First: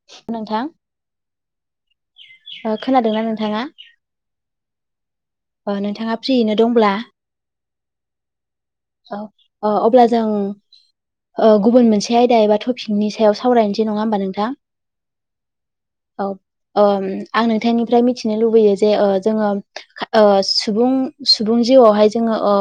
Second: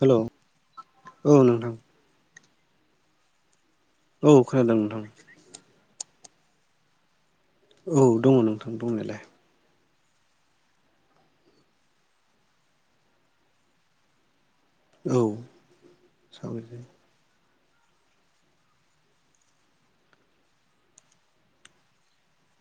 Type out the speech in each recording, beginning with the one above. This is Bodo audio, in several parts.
हेल' नोंथां औ नोंथां। ओ खोनादोंना नोंथांङा? औ खोनादों नोंथां। ओ नोंथाङा फ्रियैनो दंब्ला औ दङ नों औ ओ अब्ला जों ओ गुबुन मोनसे आयदा एबा टपिकनि सायाव सावरायनोसै नङा होमबा नोंथां? औ औ सावराय जायो। ओम आं नोंथांनिफ्राय मिथिनो लुबैयो जे ओ‌ जोङो ओ सुबुं सुबुं जिउआवहाय जोङो ओ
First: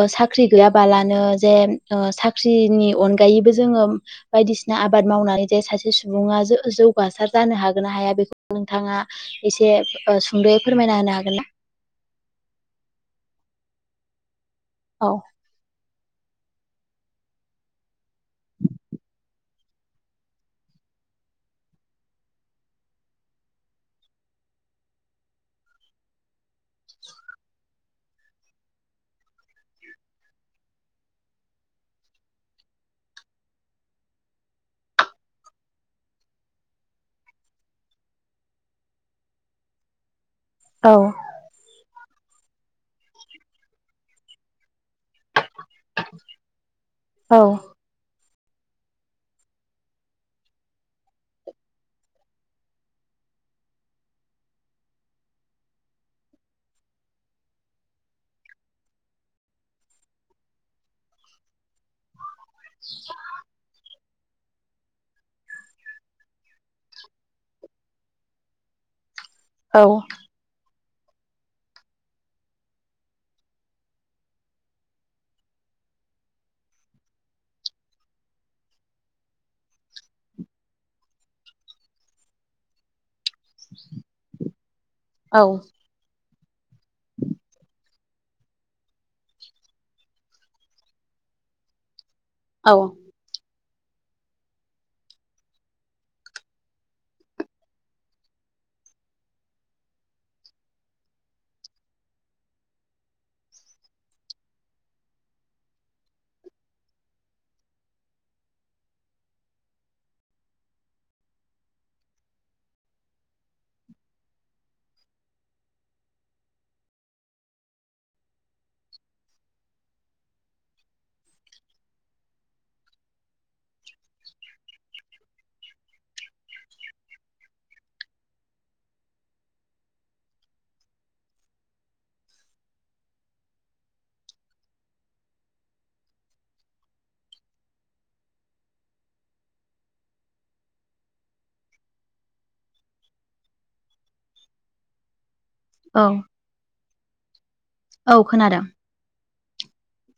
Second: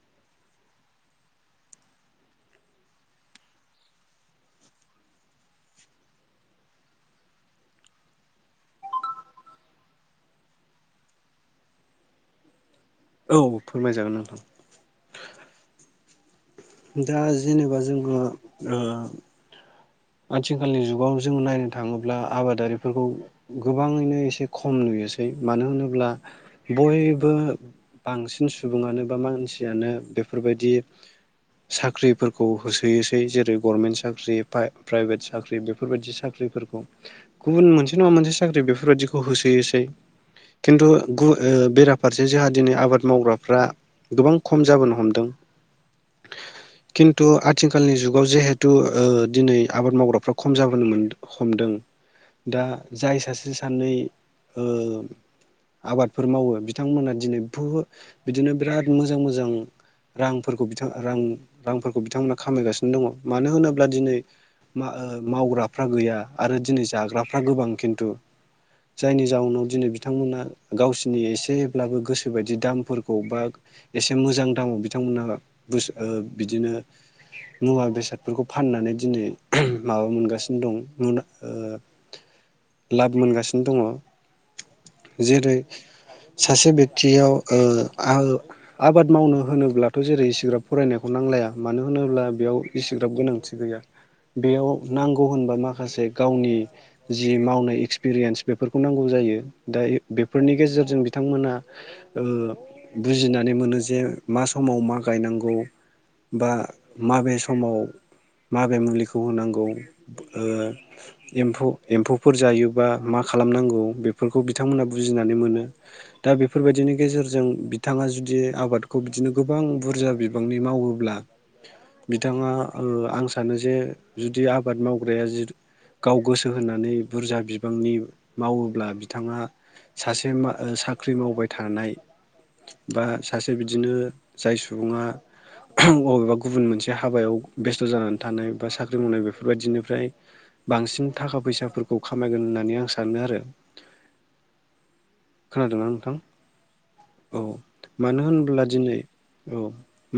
ओ सा ख्रि गैयाबालानो जे ओ साख्रिनि अनगायैबो जोङो बायदिसिना आबाद माव नानै जे सासे सुबुङा जौगारसार जानो हागोन ना हाया बेखौ नोंथाङा एसे सुंद'यै फोरमायना होनो हागोन ना? औ फोरमायजागोन नोंथां। औ दा जेनेबा जोङो ओ आथिखालनि जुगाव जों नायनो थाङोब्ला आबादारिफोरखौ गोबाङैनो एसे खम नु सै मानो होनोब्ला बयबो बांसिन सुबुङानो बा मानसियानो बेफोरबायदि साख्रिफोरखौ होसोयोसै जेरै गभर्नमेन्ट साख्रि बा प्राइभेट साख्रि बेफोरबायदि साख्रिफोरखौ गुबुन मोनसे नङा मोनसे साख्रि बेफोरबायदिखौ होसोयोसै खिन्थु औ गुबुन ओ बेराफारसे जोंहा दिनै आबाद मावग्राफ्रा गोबां खम जाबोनो हम दों खिन्थु आथिखालनि जुगाव जिहेथु ओ दिनै आबाद मावग्राफ्रा खम जाबोनो मोन हमदों। दा जाय सासे सानै ओ आबादफोर मावो बिथांमोना दिनै बुहुथ बिदिनो बिराद मोजां मोजां रांफोरखौ बिथां रां रांफोरखौ बिथांमोना खामायगासिनो दङ मानो होनोब्ला दिनै मा ओ मावग्राफ्रा गैया आरो दिनै जाग्राफ्रा गोबां खिन्थु जायनि जाउनाव औ दिनै बिथांमोना गावसिनि एसेब्लाबो गोसोबायदि दामफोरखौ बा एसे मोजां दामाव बिथांमोना बुस ओ बिदिनो मुवा बेसादफोरखौ फाननानै दिनै माबा मोनगासिनो दं ओ लाफ मोनगासिनो दङ औ जेरै सासे बेक्तियाव ओ आओ आबाद मावनो होनोब्लाथ' जेरै इसिग्राब फरायनायखौ नांलाया मानो होनोब्ला बेयाव औ एसेग्राब गोनांथि गैया। बेयाव नांगौ होनबा माखासे गावनि जि मावनाय एक्सपिरियेन्स बेफोरखौ नांगौ जायो। दा बेफोरनि गेजेरजों बिथांमोना ओ बुजिनानै मोनो जे मा समाव मा गायनांगौ बा माबे समाव माबे मुलि खौ होनांगौ ओ एम्फौफोर जायोबा मा खालामनांगौ बे फोरखौ बिथांमोना बुजिनानै मोनो दा बेफोरबायदिनि गेजेरजों बिथाङा जुदि आबादखौ बिदिनो गोबां बुरजा बिबांनि मावोब्ला [inaudible] बिथाङा ओ आं सानो जे जुदि आबाद मावग्राया जि गाव गोसो होनानै बुरजा बिबांनि मावोब्ला बिथाङा सासे मा ओ साख्रि मावबाय थानाय बा सासे बिदिनो जाय सुबुङा अबेबा गुबुन मोनसे हाबायाव बेस्थ' जानानै थानाय बा सा रों मावनाय बेफोरबायदिनिफ्राय बांसिन थाखा फैसाफोरखौ खामायगोन होननानै आं सानो आरो। [unintelligible] खोनादोंना नोंथां औ औ औ मानो खोनादों होनोब्ला दिनै औ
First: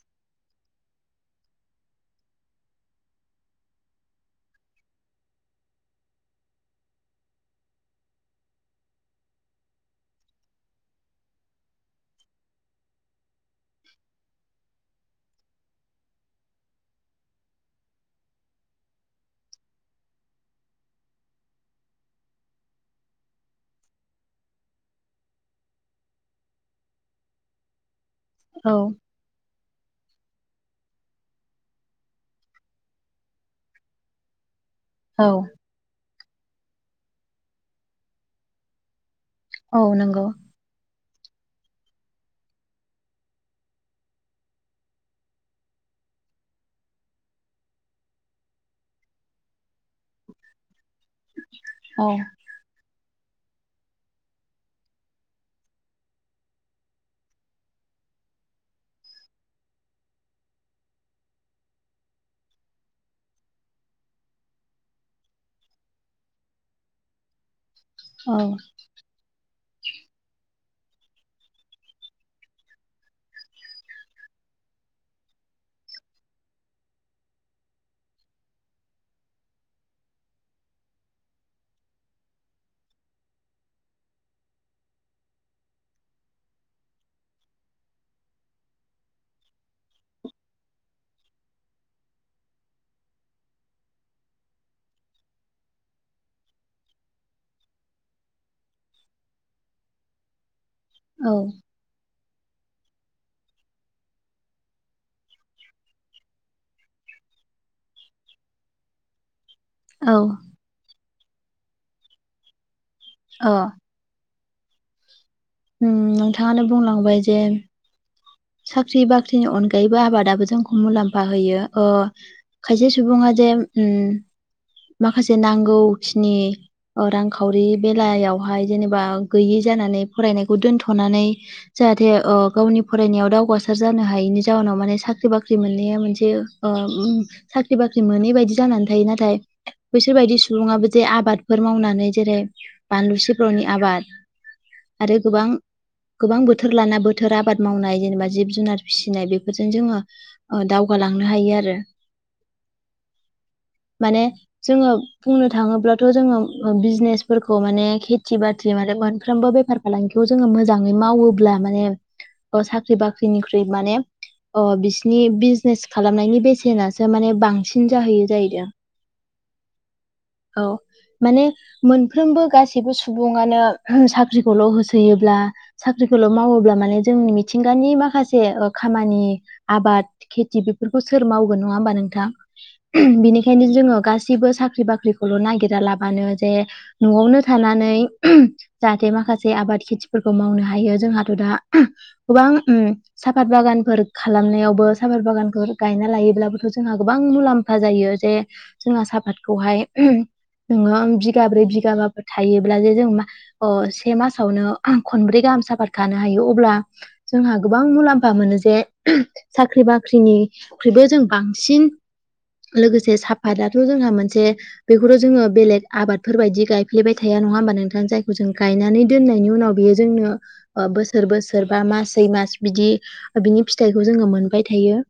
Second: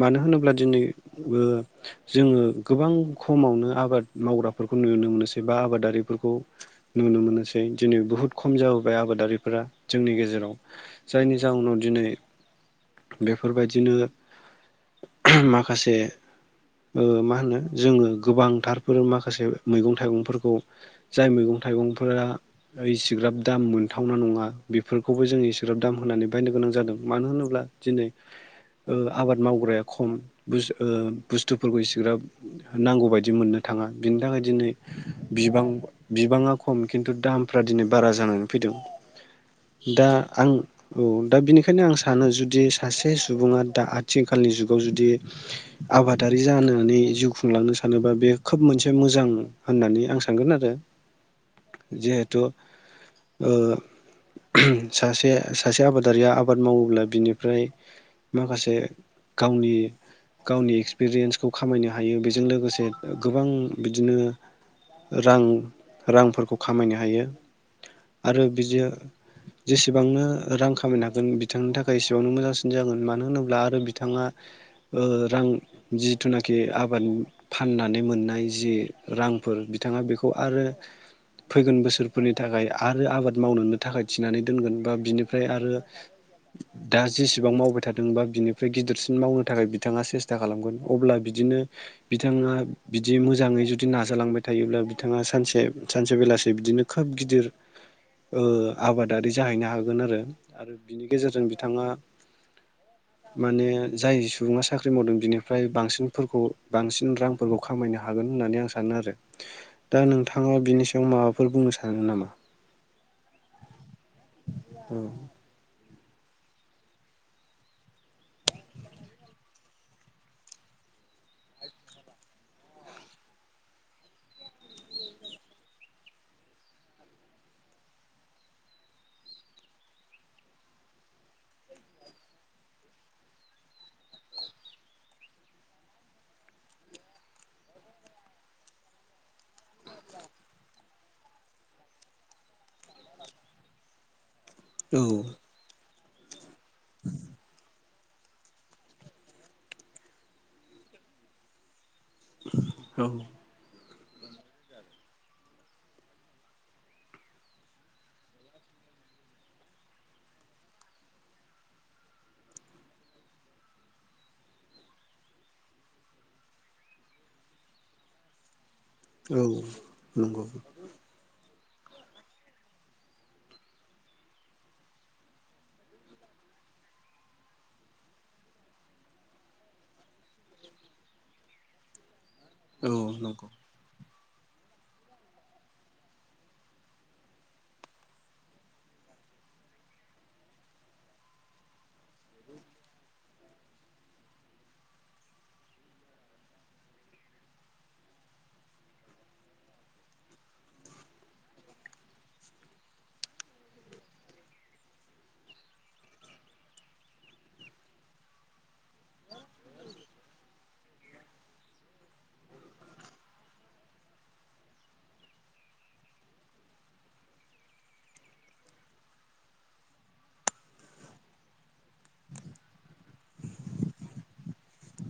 मानो होनोब्ला दिनै ओ जोङो गोबां ख समावनो आबाद मावग्राफोरखौ नुनो मोनोसै बा आबादारिफोरखौ नुनो मोनोसै दिनै बुहुत खम जाबोबाय आबादारिफोरा जोंनि गेजेराव जायनि जाउनाव दिनै बेफोरबायदिनो माखासे ओ मा होनो जोङो गोबांथारफोर माखासे मैगं थाइगंफोरखौ जाय मैगं थाइगंफोरा एसिग्रा ग्राब दाम मोनथावना नङा बेफोरखौबो जों इसिग्राब दाम होननानै बायनो गोनां जादों मानो होनोब्ला दिनै औ ओ आबाद मावग्राया खम बुस ओ बुस्थुफोरखौ इसेग्राब नांगौ बायदि मोननो थाङा बिनि थाखाय दिनै औ बिबां बिबाङा खम खिन्थु दामफ्रा दिनै बारा जानानै फैदों। औ दा नंगौ आं औ दा बिनिखायनो आं सानो जुदि सासे सुबुङा दा आथिखालनि जुगाव जुदि आबादारि जानानै जिउ खुंलांनो सा सानोबा बे खोब मोनसे मोजां होननानै आं सानगोन आरो औ जिहेथु ओ [unintelligible] सासे सासे आबादारिया आबाद मावोब्ला बिनिफ्राय माखासे गावनि गावनि एक्सपिरियेन्सखौ खामायनो हायो बेजों लोगोसे गोबां बिदिनो रां रांफोरखौ खामायनो हायो। औ आरो बिजो जेसेबांनो रां खामायनो हागोन बिथांनि थाखाय एसेबांनो मोजांसिन जागोन मानो होनोब्ला आरो बिथाङा ओ रां जिथुनाखि आबाद फाननानै मोननाय जि रांफोर बिथाङा बेखौ आरो फैगोन बोसोरफोरनि थाखाय आरो आबाद मावनोनो थाखाय थिनानै दोनगोन बा बिनिफ्राय आरो दा जेसेबां मावबाय थादोंबा बिनिफ्राय गिदिरसिन मावनो थाखाय बिथाङा सेसथा खालामगोन। अब्ला बि दिनो बिथाङा बिदि मोजाङै जुदि नाजालांबाय थायोब्ला बिथाङा सानसे सानसे बेलासे बिदिनो खोब गिदिर ओ आबादारि जाहैनो हागोन आरो आरो बिनि औ गेजेरजों बिथाङा माने जाय सुबुङा साख्रि मावदों बिनिफ्राय बांसिनफोरखौ बांसिन रांफोरखौ खामायनो हागोन होननानै आं सानो आरो दा औ नोंथाङा बिनि सायाव माबा फोर बुंनो सानो नामा? अ। औ। ओ‌म नोंथाङानो बुंलांबाय जे साख्रि बाख्रिनि अनगायैबो आबादाबो जोंखौ मुलाम्फा होयो ओ खायसे सुबुङा जे उम माखासे नांगौखिनि ओ रांखावरि बेलायावहाय जेनेबा गैयि जानानै फरायनायखौ दोनथ'नानै जाहाथे ओ गावनि फरायनायाव दावगासार जानो हायिनि जाउनाव माने साख्रि बाख्रि मोननाया मोनसे ओ उम साख्रि बाख्रि मोनै बायदि जानानै थायो। नाथाय बैसोर बायदि सुबुङाबो जे आबादफोर मावनानै जेरै बानलु सिब्रनि आबाद औ आरो गोबां गोबां बोथोर लाना बोथोर आबाद मावनाय जेनेबा जिब जुनार फिसिनाय बेफोरजों जोङो ओ दावगालांनो हायो आरो उम औ। माने जोङो बुंनो थाङोब्लाथ' जोङो ओ बिजनेसफोरखौ माने खेथि बाथि आरो मोनफ्रोमबो बेफार फालांगिखौ जोङो मोजाङै मावोब्ला माने ओ साख्रि बाख्रिनिख्रुइ माने अ' बिसिनि बिजनेस खालामनायनि बेसेनासो माने बांसिन जाहैयो जाहैदों। औ नंगौ औ। माने मोनफ्रोमबो गासैबो सुबुंङानो साख्रिखौल' होसोयोब्ला साख्रिखौल' मावोब्ला माने जोंनि मिथिंगानि माखासे ओ खामानि आबाद खेथि बेफोरखौ सोर मावगोन नङा होमबा नोंथां। औ नंगौ बिनिखायनो जोङो गास सैबो साख्रि बाख्रिखौल' नागिरालाबानो जे न'आवनो थानानै [unintelligible] जाहाथे मा खासे आबाद खेथिफोरखौ मावनो हायो। जोंहाथ' दा गोबां ओम साफात बागानफोर खालामनायावबो साफात बागानफोर गायना लायोब्लाबोथ' जोंहा गोबां मुलाम्फा जायो जे जोंहा साहपातखौ हाय [unintelligible] [unintelligible] बिगाब्रै बिगाबाबो थायोब्ला जे जों मा अ से मासावनो खनब्रै गाहाम साफात खानो हायो अब्ला जोंहा गोबां मुलाम्फा मोनो जे [unintelligible] साख्रि बाख्रिनिख्रुइबो जों बांसिन लोगोसे साफातआथ' जोंहा मोनसे बेखौथ' जोङो बेलेग आबादफोर बायदि गायफ्लेबाय थाया। नङा होमबा नोंथां जायखौ'जों गायनानै दोननायनि उनाव बेयो जोंनो ओ बोसोर बोसोर बा मास सै' मास बिदि बिनि फिथाइखौ जोङो मोनबाय थायो।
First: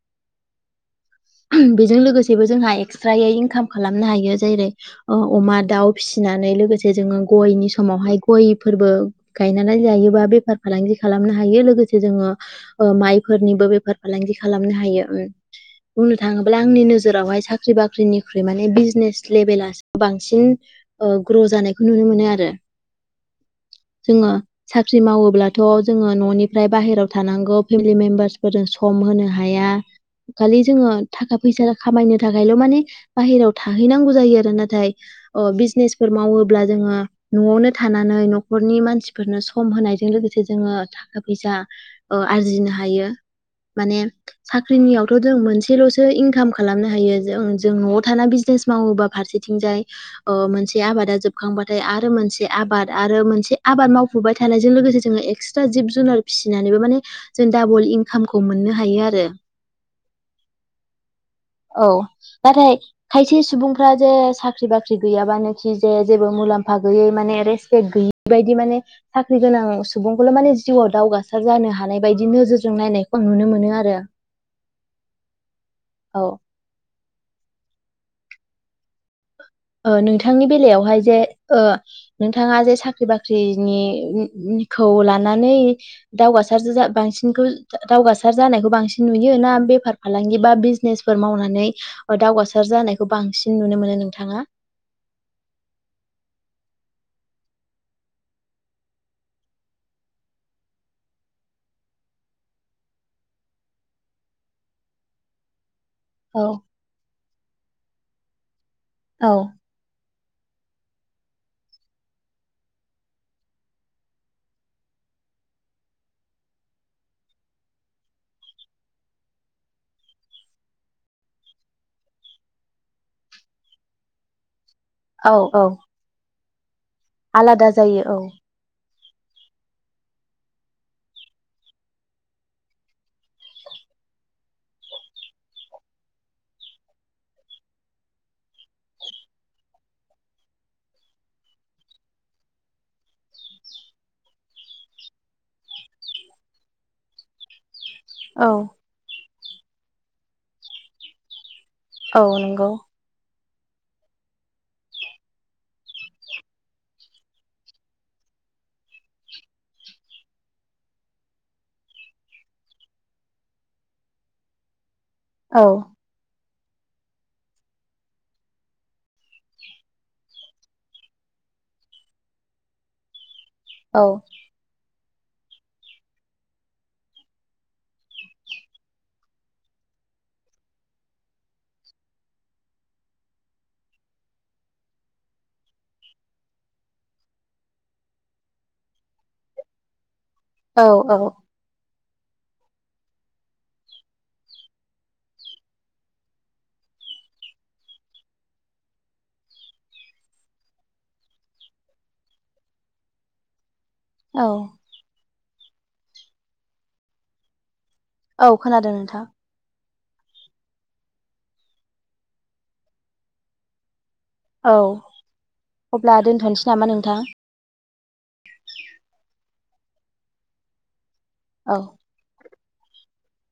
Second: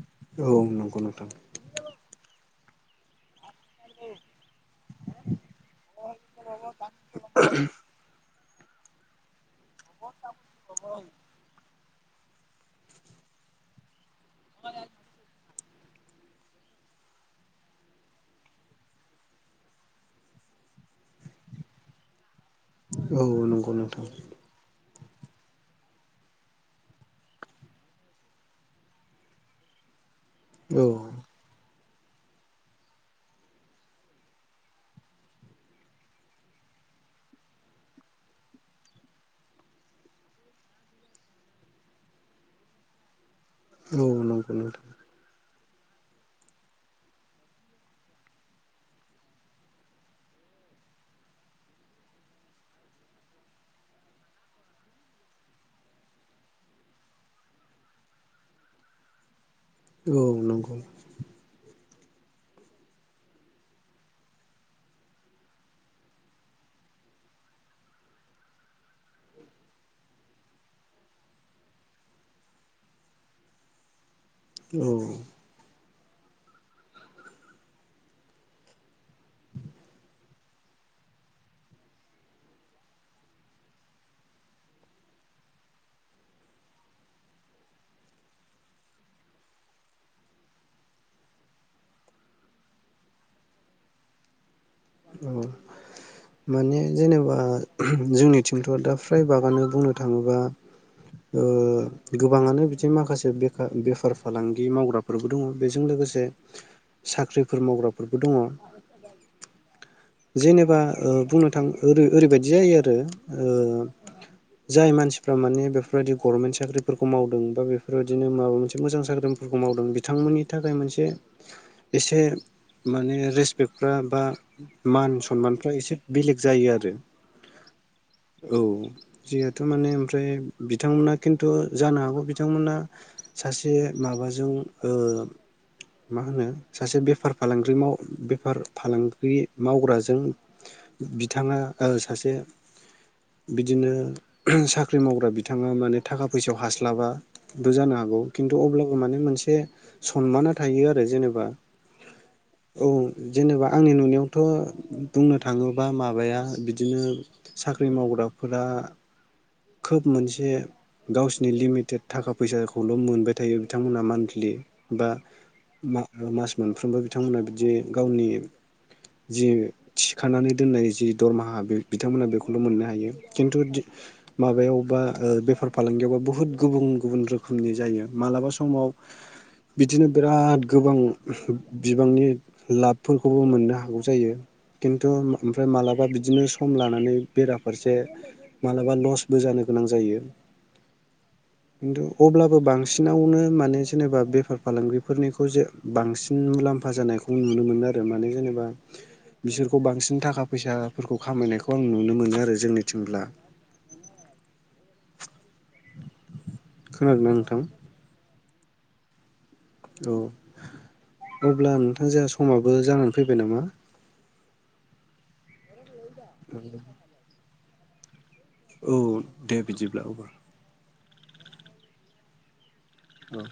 औ नंगौ नोंथां बेजों लोगोसेबो जोंहा एक्स्रायै इनकाम खालामनो हायो जेरै' अमा, दाउ फिसिनानै लोगोसे जोङो गयनि समावहाय गय फोरबो गायनानै लायोबा बेफार फालांगि खालामनो हायो लोगोसे जोङो ओ माइफोरनिबो बेफार फालांगि खालामनो हायो। बुंनो थाङोब्ला आंनि नोजोरावहाय साख्रि बाख्रिनिख्रुइ माने बिजनेस लेभेलासो बांसिन ओ ग्र' जानायखौ नुनो मोनो आरो। औ नंगौ नंगौ नोंथां। फ्रि मावोब्लाथ' जोङो न'नि फ्राय बाहेरायाव थानांगौ फेमिलि मेम्बारसफोरजों सम' होनो हाया खालि औ जोङो थाखा फैसा खामायनो थाखायल' माने बाहेरायाव थाहैनांगौ जायो आरो नाथाय अ' बिजनेसफोर मावोब्ला जों ङो न'आवनो थानानै न'खरनि मानसिफोरनो सम होनायजों लोगोसे जोङो थाखा फैसा ओ आरजिनो हायो माने औ नंगौ नोंथां साख्रिनियावथ' जों मोनसे सेल'सो इनकाम खालामनो हायो जों जों न'आव थान बिजनेस मावोबा फारसेथिंजाय ओ मोन मोनसे आबादा जोबखांबाथाय आरो मोनसे आबाद आरो मोनसे आबाद मावफुबाय थानायजों लोगोसे जोङो एक्सट्रा जिब जु जुनार फिसिनानैबो माने जों डाबल इनकामखौ मोननो हायो आरो। औ नंगौ। औ नाथाय खायसे सुबुंफ्रा जे साख्रि बाख्रि गैयाबानोखि जे जेबो मुलाम्फा गयै म रेसपेक् गैयै बायदि माने साख्रि गोनां सुबुंखौल' माने जिउ'आव दावगासार जानो हानाय बायदि नोजोरजों नायनायखौ नुनो मोनो आरो। औ। औ ओ नोंथांनि बेलायावहाय जे ओ नोंथाङा जे साख्रि बाख्रिनि खौ लानानै दावगार जा--जा बांसिन दावगासार जानायखौ बांसिन नुयो ना बेफार फालांगि बा बिजनेसफोर मावनानै दावगासार जानायखौ बांसिन नुनो मोनो नोंथाङा। औ माने जेनोबा जोंनिथिंथ' दा फ्रायभागआानो बुंनो थाङोबा ओ गोबाङानो बिदि माखासे बेफर बेफार फालांगि मावग्राफोरबो दङ बे बेजों लोगोसे औ साख्रिफोर मावग्राफोरबो दङ। औ जेनेबा ओ बुंनो थाङो ओरैबायदि जायो आरो जाय मानसिफ्रा माने बेफोरबायदि गभर्नमेन्ट साख्रिफोरखौ मावदों बा बेफोरबायदिनो माबा मोनसे मोजां साख्रि बो मावदों बिथां एसे माने रेसपेक्टफ्रा बा मान औ औ सनमानफ्रा एसे बेलेग जायो आरो आलादा जायो औ जोंहथ' माने ओमफ्राय बिथांमोना खिन्थु जानो हागौ बिथांमोना सासे माबाजों ओ मा होनो सासे बेफार फालांगि माव बेफार फालांगि मावग्राजों बिथाङा ओ सासे बिदिनो साख्रि मावग्रा बिथाङा माने थाखा फैसायाव हास्लाबा जानो हागौ औ खिन्थु अब्लाबो माने मोनसे सनमाना थायो आरो जेनेबा औ नंगौ औ जेनेबा आंनि नुनायाव थ' बुंनो थाङोबा माबाया बिदिनो साख्रि मावग्राफोरा खोब मोनसे गावसिनि लिमिटेड थाखा फैसाखौल' मोनबाय थायो बिथांमोनहा मान्थलि बा औ मास मोनफ्रोमबो बिथांमोना बिदि गावनि जि थिखानानै दोननाय जि दरमाहा बिथांमोना बेखौल' मोननो हायो खिन्थु दि औ बे बेफार फालांगियावबा बुहुत गुबुन गुबुन रोखोमनि जायो मालाबा समाव बिदिनो बिराद गोबां बिबांनि लाबफोरखौबो मोननो हागौ जायो खिन्थु ओमफ्राय मालाबा बिदिनो सम लानानै बेराफारसे मालाबा लस बो जानो गोनां जायो औ औ खिन्थु अब्लाबो बांसिनावनो माने जेनेबा बेफार फालांगिफोरनिखौ जे बांसिन मुलाम्फा मुफा जानायखौ नुनो मोनो आरो माने जेनेबा बिसोरखौ बांसिन थाखा फैसाफोरखौ खामायनायखौ आं नुनो मोनो आरो जोंनिथिंब्ला औ खोनादौंना नोंथां औ खोनादों नोंथां औ अब्ला नोंथां जहा समाबो जानानै फैबाय नामा औ अब्ला दोनथ'नोसै नामा नोंथां औ दे बिदिब्ला अबा औ औ